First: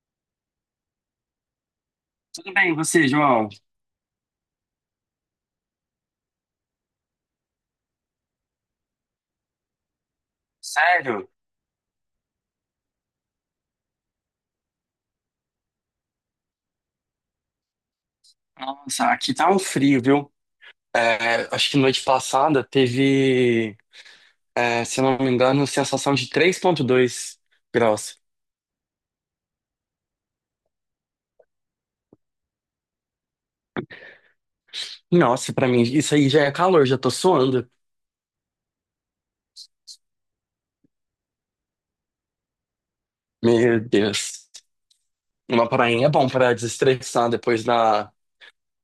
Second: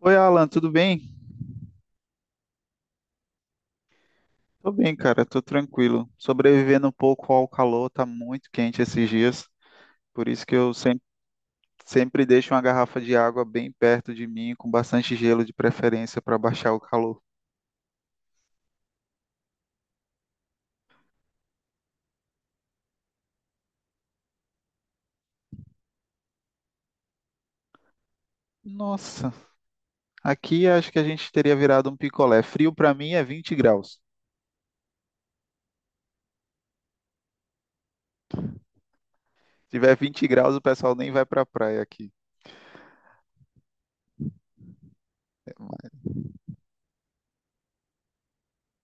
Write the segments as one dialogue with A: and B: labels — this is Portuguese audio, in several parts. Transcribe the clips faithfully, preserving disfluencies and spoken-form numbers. A: Oi, Alan, tudo bem?
B: Tudo bem, e você, João?
A: Tô bem, cara, tô tranquilo. Sobrevivendo um pouco ao calor, tá muito quente esses dias, por isso que eu sempre,
B: Sério?
A: sempre deixo uma garrafa de água bem perto de mim, com bastante gelo de preferência para baixar o calor.
B: Nossa, aqui tá um frio, viu? É, acho que noite passada teve, é, se eu não me engano, sensação de três vírgula dois graus.
A: Nossa, aqui acho que a gente teria virado um picolé. Frio pra mim é vinte graus.
B: Nossa, pra mim, isso aí já é calor, já tô suando.
A: Se tiver vinte graus, o pessoal nem vai pra praia aqui.
B: Meu Deus. Uma prainha é bom pra desestressar depois da,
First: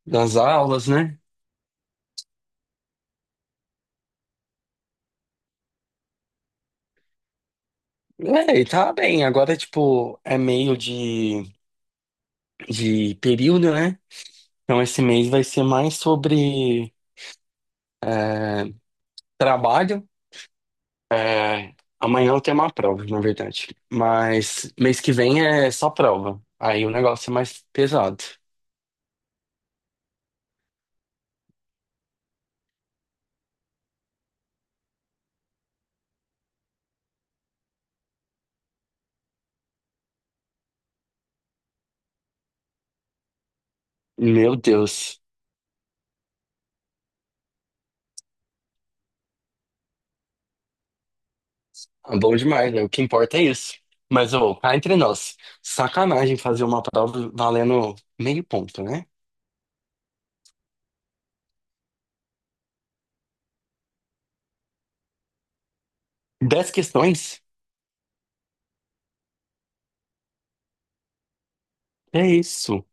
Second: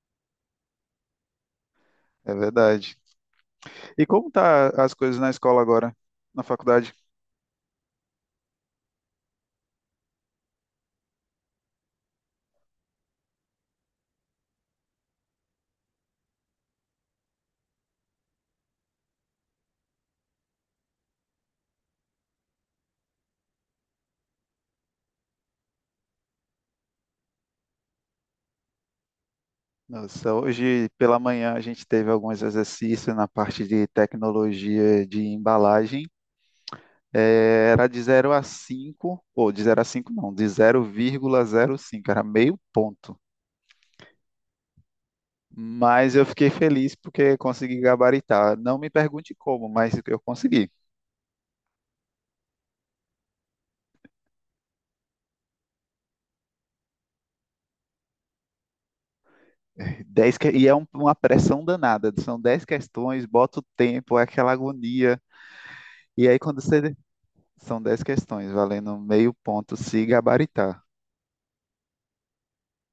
B: das aulas, né?
A: É verdade. E como tá as coisas na escola agora, na faculdade?
B: É, e tá bem. Agora, tipo, é meio de, de período, né? Então, esse mês vai ser mais sobre é, trabalho. É, amanhã eu tenho uma prova, na verdade. Mas mês que vem é só prova. Aí o negócio é mais pesado.
A: Nossa, hoje pela manhã a gente teve alguns exercícios na parte de tecnologia de embalagem. Eh, era de zero a cinco ou de zero a cinco não, de zero zero vírgula zero cinco, era meio ponto.
B: Meu Deus,
A: Mas eu fiquei feliz porque consegui gabaritar. Não me pergunte como, mas eu consegui.
B: é bom demais, né? O que importa é isso. Mas, ô, cá entre nós, sacanagem fazer uma prova valendo meio ponto, né?
A: Dez que- E é um- uma pressão danada. São dez questões, bota o tempo, é aquela agonia. E aí quando
B: Dez
A: você...
B: questões?
A: São dez questões, valendo meio ponto se gabaritar.
B: É isso.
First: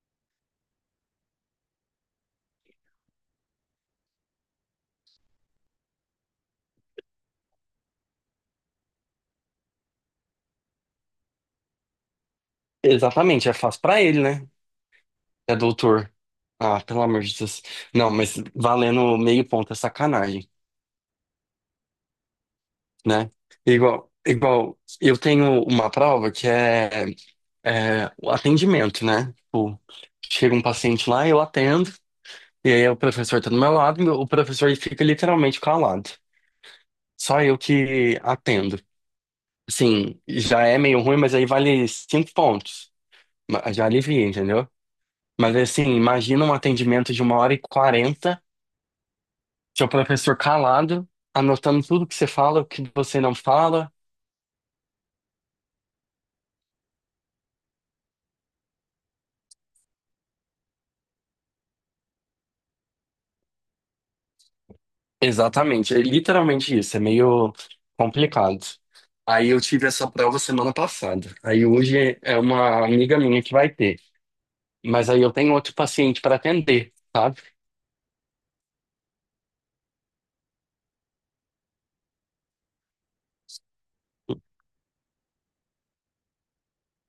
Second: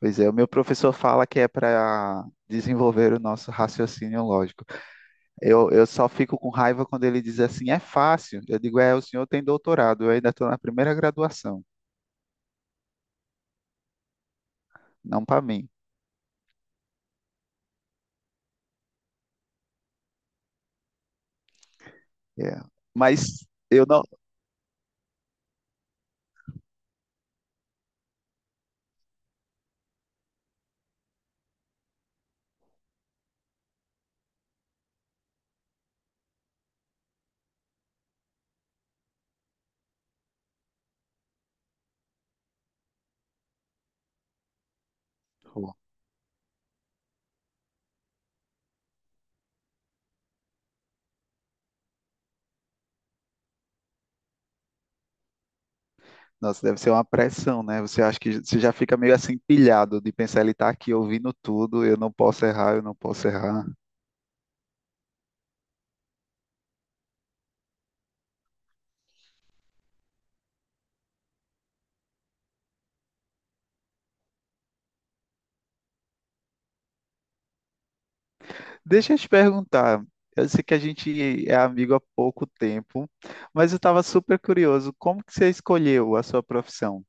A: Pois é, o meu professor fala que é para desenvolver o nosso raciocínio lógico. Eu, eu só fico com raiva quando ele diz assim, é fácil. Eu digo, é, o senhor tem doutorado, eu ainda estou na primeira graduação,
B: Exatamente, é fácil pra ele, né?
A: não para
B: É
A: mim.
B: doutor. Ah, pelo amor de Deus. Não, mas valendo meio ponto é sacanagem,
A: É.
B: né?
A: Mas eu não.
B: Igual, igual, eu tenho uma prova que é, é o atendimento, né? Tipo, chega um paciente lá, eu atendo, e aí o professor tá do meu lado, e o professor fica literalmente calado. Só eu que atendo. Assim, já é meio ruim, mas aí vale cinco pontos. Ma- Já alivia, entendeu? Mas
A: Pô,
B: assim, imagina um atendimento de uma hora e quarenta, seu professor calado, anotando tudo que você fala, o que você não fala.
A: nossa, deve ser uma pressão, né? Você acha que você já fica meio assim pilhado de pensar, ele está aqui ouvindo tudo, eu não posso errar, eu não posso errar.
B: Exatamente, é literalmente isso, é meio complicado. Aí eu tive essa prova semana passada. Aí hoje é uma amiga minha que vai ter, mas aí eu tenho outro paciente para atender, sabe?
A: Deixa eu te perguntar. Eu sei que a gente é amigo há pouco tempo, mas eu estava super curioso. Como que você escolheu a sua profissão?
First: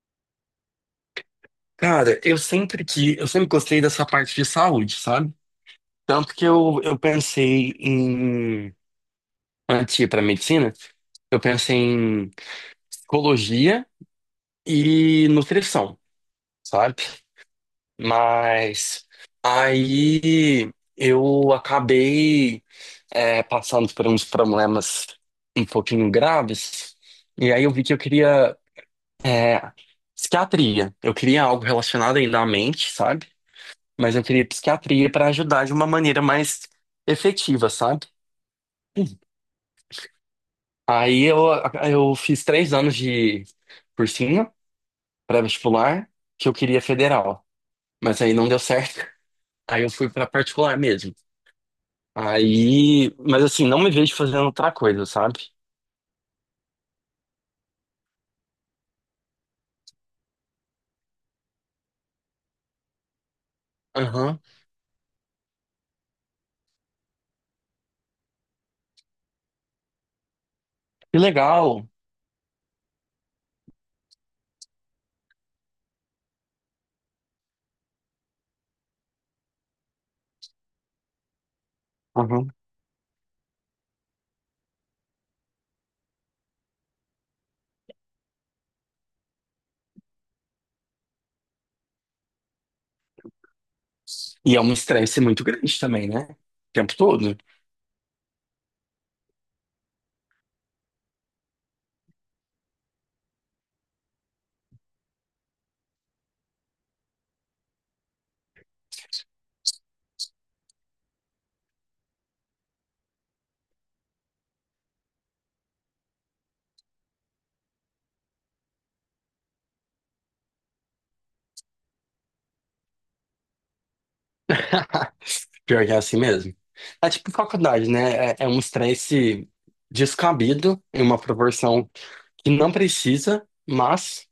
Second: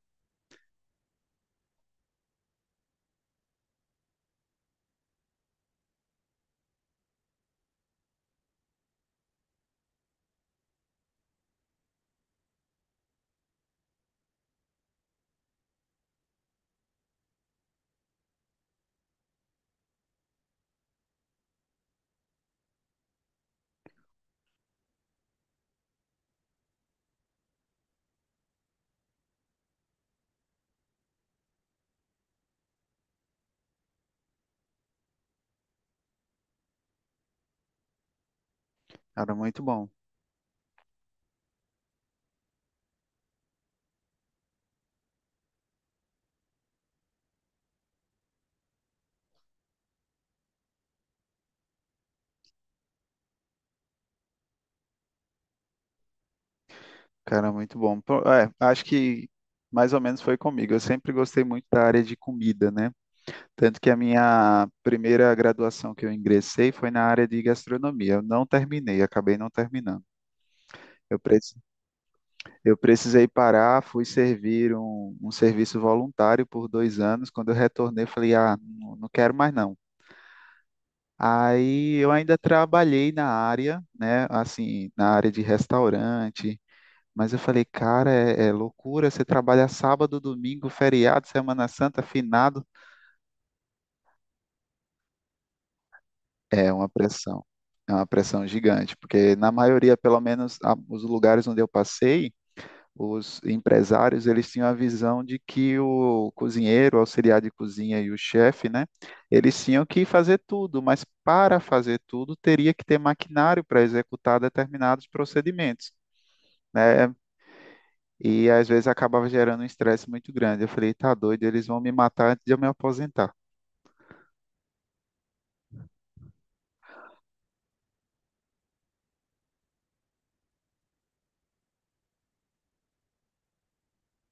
B: Cara, eu sempre que eu sempre gostei dessa parte de saúde, sabe? Tanto que eu, eu pensei em antes de ir para medicina, eu pensei em psicologia e nutrição, sabe? Mas aí eu acabei é, passando por uns problemas um pouquinho graves. E aí eu vi que eu queria é, psiquiatria. Eu queria algo relacionado ainda à mente, sabe? Mas eu queria psiquiatria para ajudar de uma maneira mais efetiva, sabe?
A: Cara, muito bom.
B: Aí eu, eu fiz três anos de cursinho pré-vestibular que eu queria federal, mas aí não deu certo. Aí eu fui para particular mesmo. Aí, mas assim, não me vejo fazendo outra coisa, sabe?
A: Cara, muito bom. Pô, É, acho que mais ou menos foi comigo. Eu sempre gostei muito da área de comida, né? Tanto que a
B: Aham.
A: minha primeira graduação que eu ingressei foi na área de gastronomia. Eu não terminei, acabei não terminando. Eu
B: Que
A: pre-
B: legal.
A: Eu precisei parar, fui servir um, um serviço voluntário por dois anos. Quando eu retornei, eu falei, ah, não, não quero mais não. Aí eu ainda trabalhei na área, né, assim, na área de restaurante, mas eu falei, cara, é, é loucura, você trabalha sábado, domingo, feriado, Semana Santa, finado.
B: E é um estresse muito grande também, né?
A: É
B: O
A: uma
B: tempo todo.
A: pressão, é uma pressão gigante, porque na maioria, pelo menos a- os lugares onde eu passei, os empresários eles tinham a visão de que o cozinheiro, o auxiliar de cozinha e o chefe, né, eles tinham que fazer tudo, mas para fazer tudo teria que ter maquinário para executar determinados procedimentos, né? E às vezes acabava gerando um estresse muito grande. Eu falei, tá doido, eles vão me matar antes de eu me aposentar.
B: Pior que é assim mesmo. É tipo faculdade, né? É, é um estresse descabido em uma proporção que não precisa, mas,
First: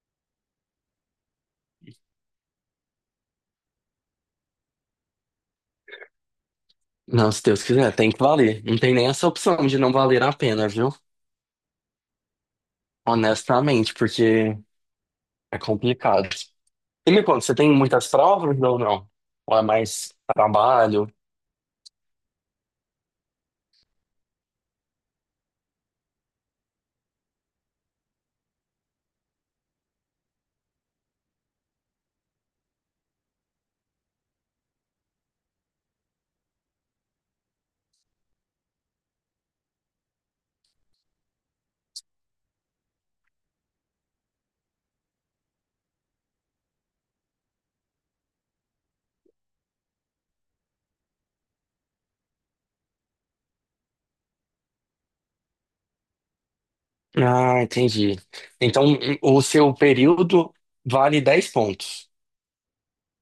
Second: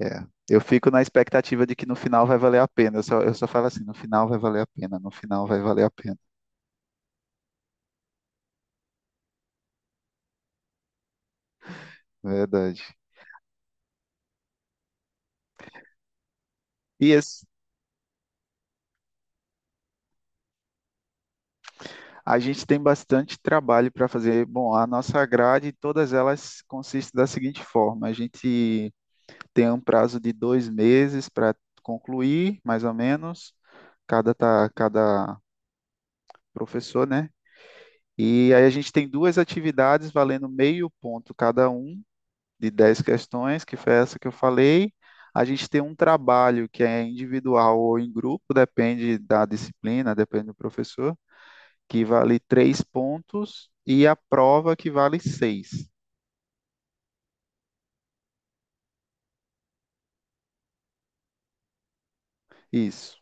A: É. Eu fico na expectativa de que no final vai valer a pena. Eu só, eu só falo assim, no final vai valer a pena, no final vai valer a pena.
B: não, se Deus quiser, tem que valer. Não tem nem essa opção de não valer a pena, viu?
A: Verdade.
B: Honestamente, porque é complicado.
A: E
B: E me conta,
A: esse,
B: você tem muitas provas ou não? Ou é mais trabalho?
A: a gente tem bastante trabalho para fazer. Bom, a nossa grade, todas elas consistem da seguinte forma: a gente tem um prazo de dois meses para concluir, mais ou menos, cada, tá, cada professor, né? E aí a gente tem duas atividades valendo meio ponto cada um de dez questões, que foi essa que eu falei. A gente tem um trabalho que é individual ou em grupo, depende da disciplina, depende do professor, que vale três pontos e a prova que vale seis.
B: Ah, entendi. Então, o seu período vale dez pontos.
A: Isso,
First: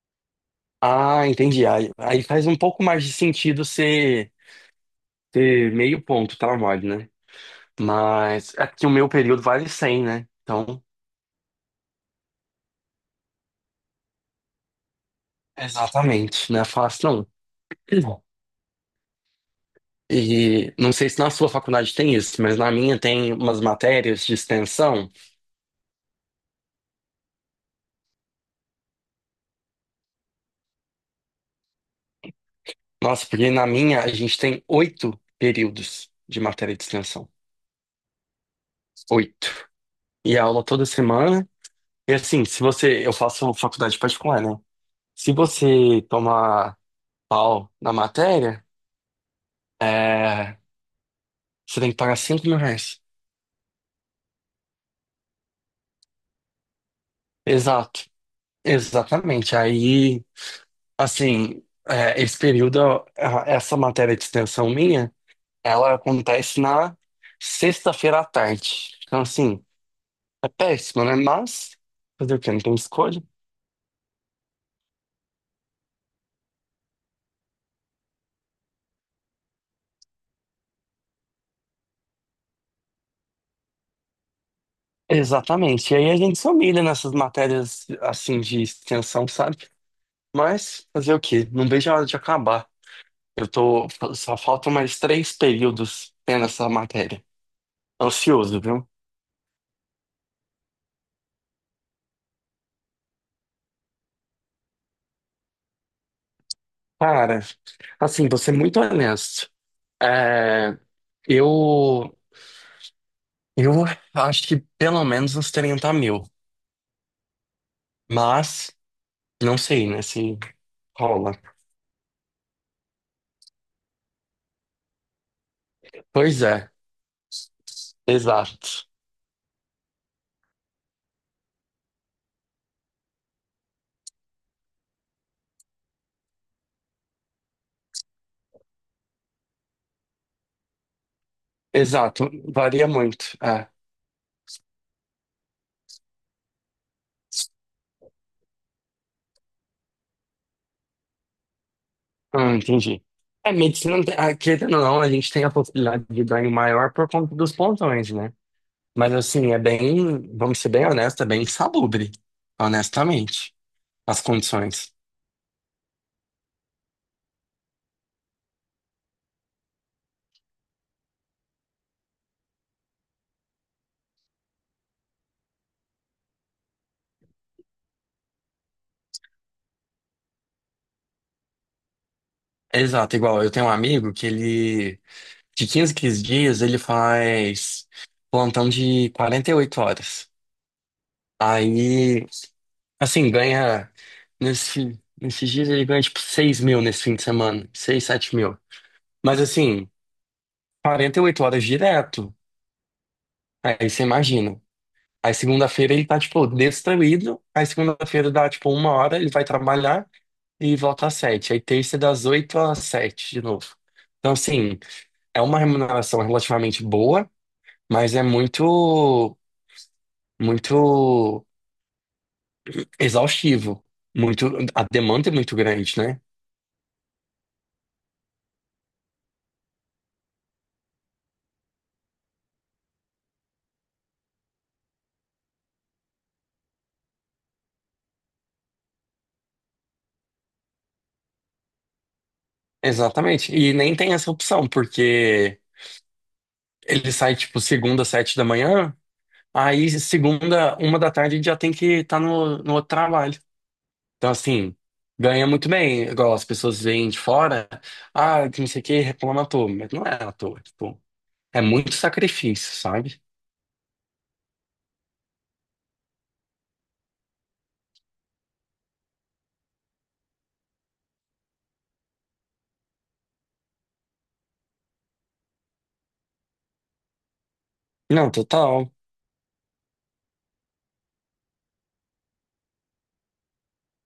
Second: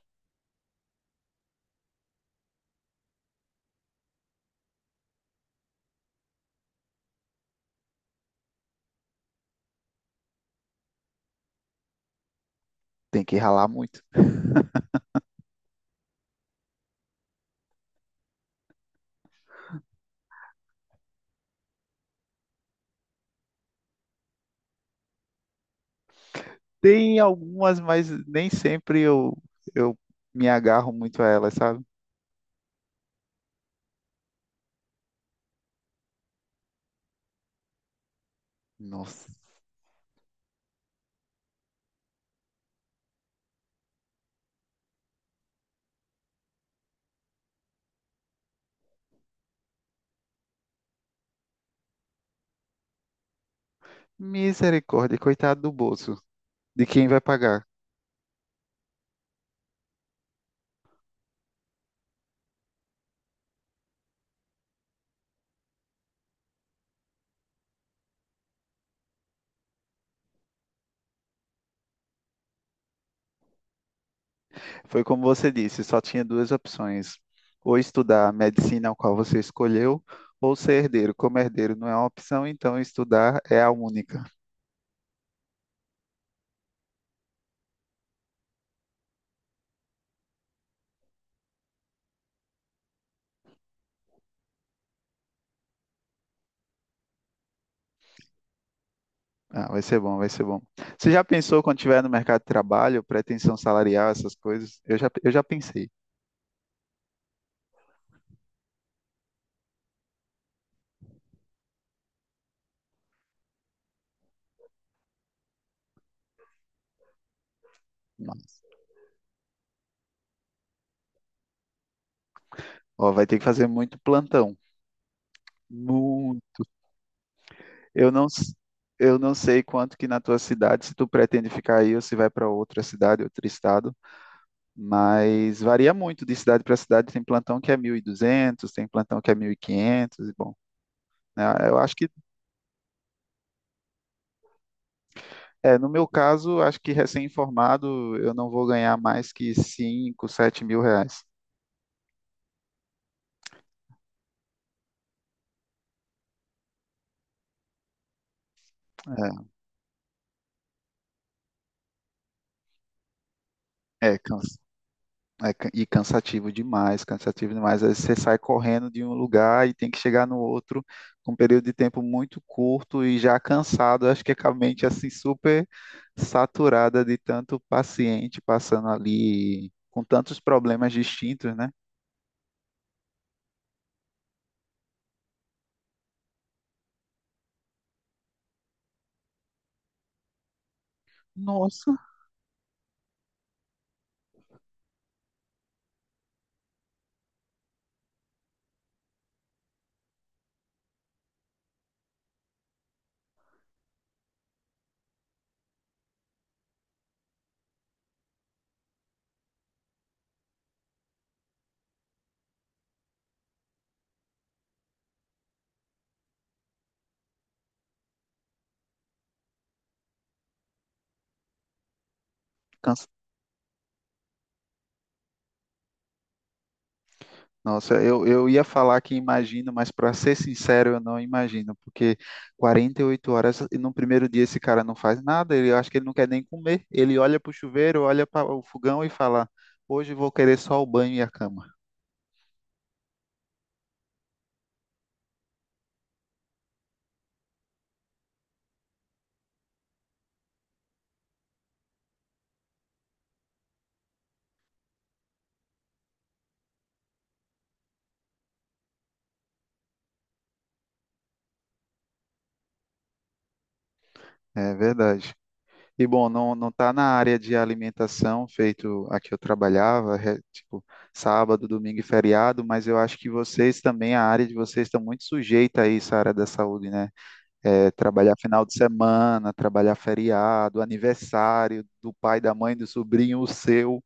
B: Ah, entendi. Aí, aí faz um pouco mais de sentido ser ter meio ponto tá mole, né? Mas é que o meu período vale cem, né? Então,
A: tem que ralar muito.
B: exatamente, não é fácil não. E não sei se na sua faculdade tem isso, mas na minha tem umas matérias de extensão.
A: Tem algumas, mas nem sempre eu, eu, me agarro muito a elas, sabe?
B: Nossa, porque na minha a gente tem oito períodos de matéria de extensão.
A: Nossa,
B: Oito. E a aula toda semana. E assim, se você. Eu faço faculdade particular, né? Se você tomar pau na matéria. É, você tem que pagar cinco mil reais.
A: misericórdia, coitado do bolso, de quem vai pagar.
B: Exato. Exatamente. Aí, assim, é, esse período, a- essa matéria de extensão minha, ela acontece na sexta-feira à tarde. Então, assim, é péssimo, né? Mas, fazer o quê? Não tem escolha.
A: Foi como você disse, só tinha duas opções: ou estudar a medicina ao qual você escolheu, ou ser herdeiro. Como herdeiro não é uma opção, então estudar é a única.
B: Exatamente. E aí a gente se humilha nessas matérias, assim, de extensão, sabe? Mas, fazer o quê? Não vejo a hora de acabar. Eu tô, só faltam mais três períodos tendo essa matéria. Ansioso, viu?
A: Ah, vai ser bom, vai ser bom. Você já pensou quando estiver no mercado de trabalho, pretensão salarial, essas coisas? Eu já, eu já pensei.
B: Cara, assim, vou ser muito honesto. É, eu, eu acho que pelo menos uns 30 mil. Mas, não sei, né, se rola.
A: Ó, vai ter que fazer muito plantão.
B: Pois
A: Muito.
B: é,
A: Eu não, s-
B: exato.
A: eu não sei quanto que na tua cidade, se tu pretende ficar aí ou se vai para outra cidade, outro estado. Mas varia muito de cidade para cidade. Tem plantão que é mil e duzentos, tem plantão que é mil e quinhentos e bom, né, eu acho que,
B: Exato, varia muito. É.
A: é, no meu caso, acho que recém-formado eu não vou ganhar mais que cinco, sete mil reais.
B: Hum, entendi. É, medicina, não tem- ah, querendo ou não, a gente tem a possibilidade de ganho maior por conta dos plantões, né? Mas, assim, é bem, vamos ser bem honestos, é bem insalubre, honestamente,
A: É, é,
B: as
A: cansa.
B: condições.
A: É, ca- e cansativo demais, cansativo demais. Às vezes você sai correndo de um lugar e tem que chegar no outro com um período de tempo muito curto e já cansado. Acho que é com a mente assim super saturada de tanto paciente passando ali com tantos problemas distintos, né?
B: Exato, igual eu tenho um amigo que ele, de quinze em dias, ele faz plantão de quarenta e oito horas.
A: Nossa,
B: Aí, assim, ganha, nesse, nesses dias ele ganha tipo seis mil nesse fim de semana, seis sete mil. Mas assim, quarenta e oito horas direto, aí você imagina. Aí segunda-feira ele tá, tipo, destruído, aí segunda-feira dá, tipo, uma hora, ele vai trabalhar e volta às sete. Aí terça das oito às sete de novo. Então, assim, é uma remuneração relativamente boa, mas é muito, muito exaustivo. Muito, a demanda é muito grande, né?
A: Nossa, eu, eu ia falar que imagino, mas para ser sincero, eu não imagino, porque quarenta e oito horas e no primeiro dia esse cara não faz nada, ele eu acho que ele não quer nem comer. Ele olha para o chuveiro, olha para o fogão e fala: Hoje vou querer só o banho e a cama.
B: Exatamente. E nem tem essa opção, porque ele sai, tipo, segunda, sete da manhã, aí segunda, uma da tarde, já tem que estar no, no outro trabalho. Então, assim, ganha muito bem. Igual as pessoas veem de fora, ah, que não sei o que, reclama à toa. Mas não é à toa, tipo. É muito sacrifício, sabe?
A: É verdade. E bom, não, não tá na área de alimentação, feito a que eu trabalhava, re- tipo, sábado, domingo e feriado, mas eu acho que vocês também, a área de vocês está muito sujeita a isso, a área da saúde, né? É,
B: Não,
A: trabalhar final de
B: total.
A: semana, trabalhar feriado, aniversário do pai, da mãe, do sobrinho, o seu.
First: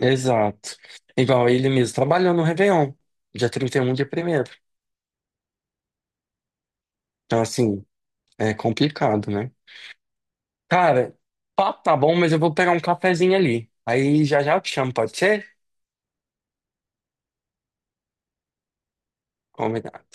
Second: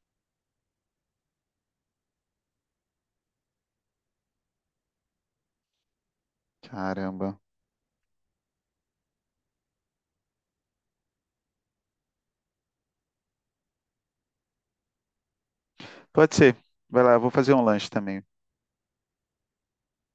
B: Exato. Igual ele mesmo trabalhou no Réveillon, dia trinta e um, dia primeiro.
A: Caramba.
B: Então, assim, é complicado, né? Cara, papo tá bom, mas eu vou pegar um cafezinho ali. Aí já já eu te chamo, pode ser?
A: Pode ser. Vai lá, eu vou fazer um lanche também.
B: Combinado.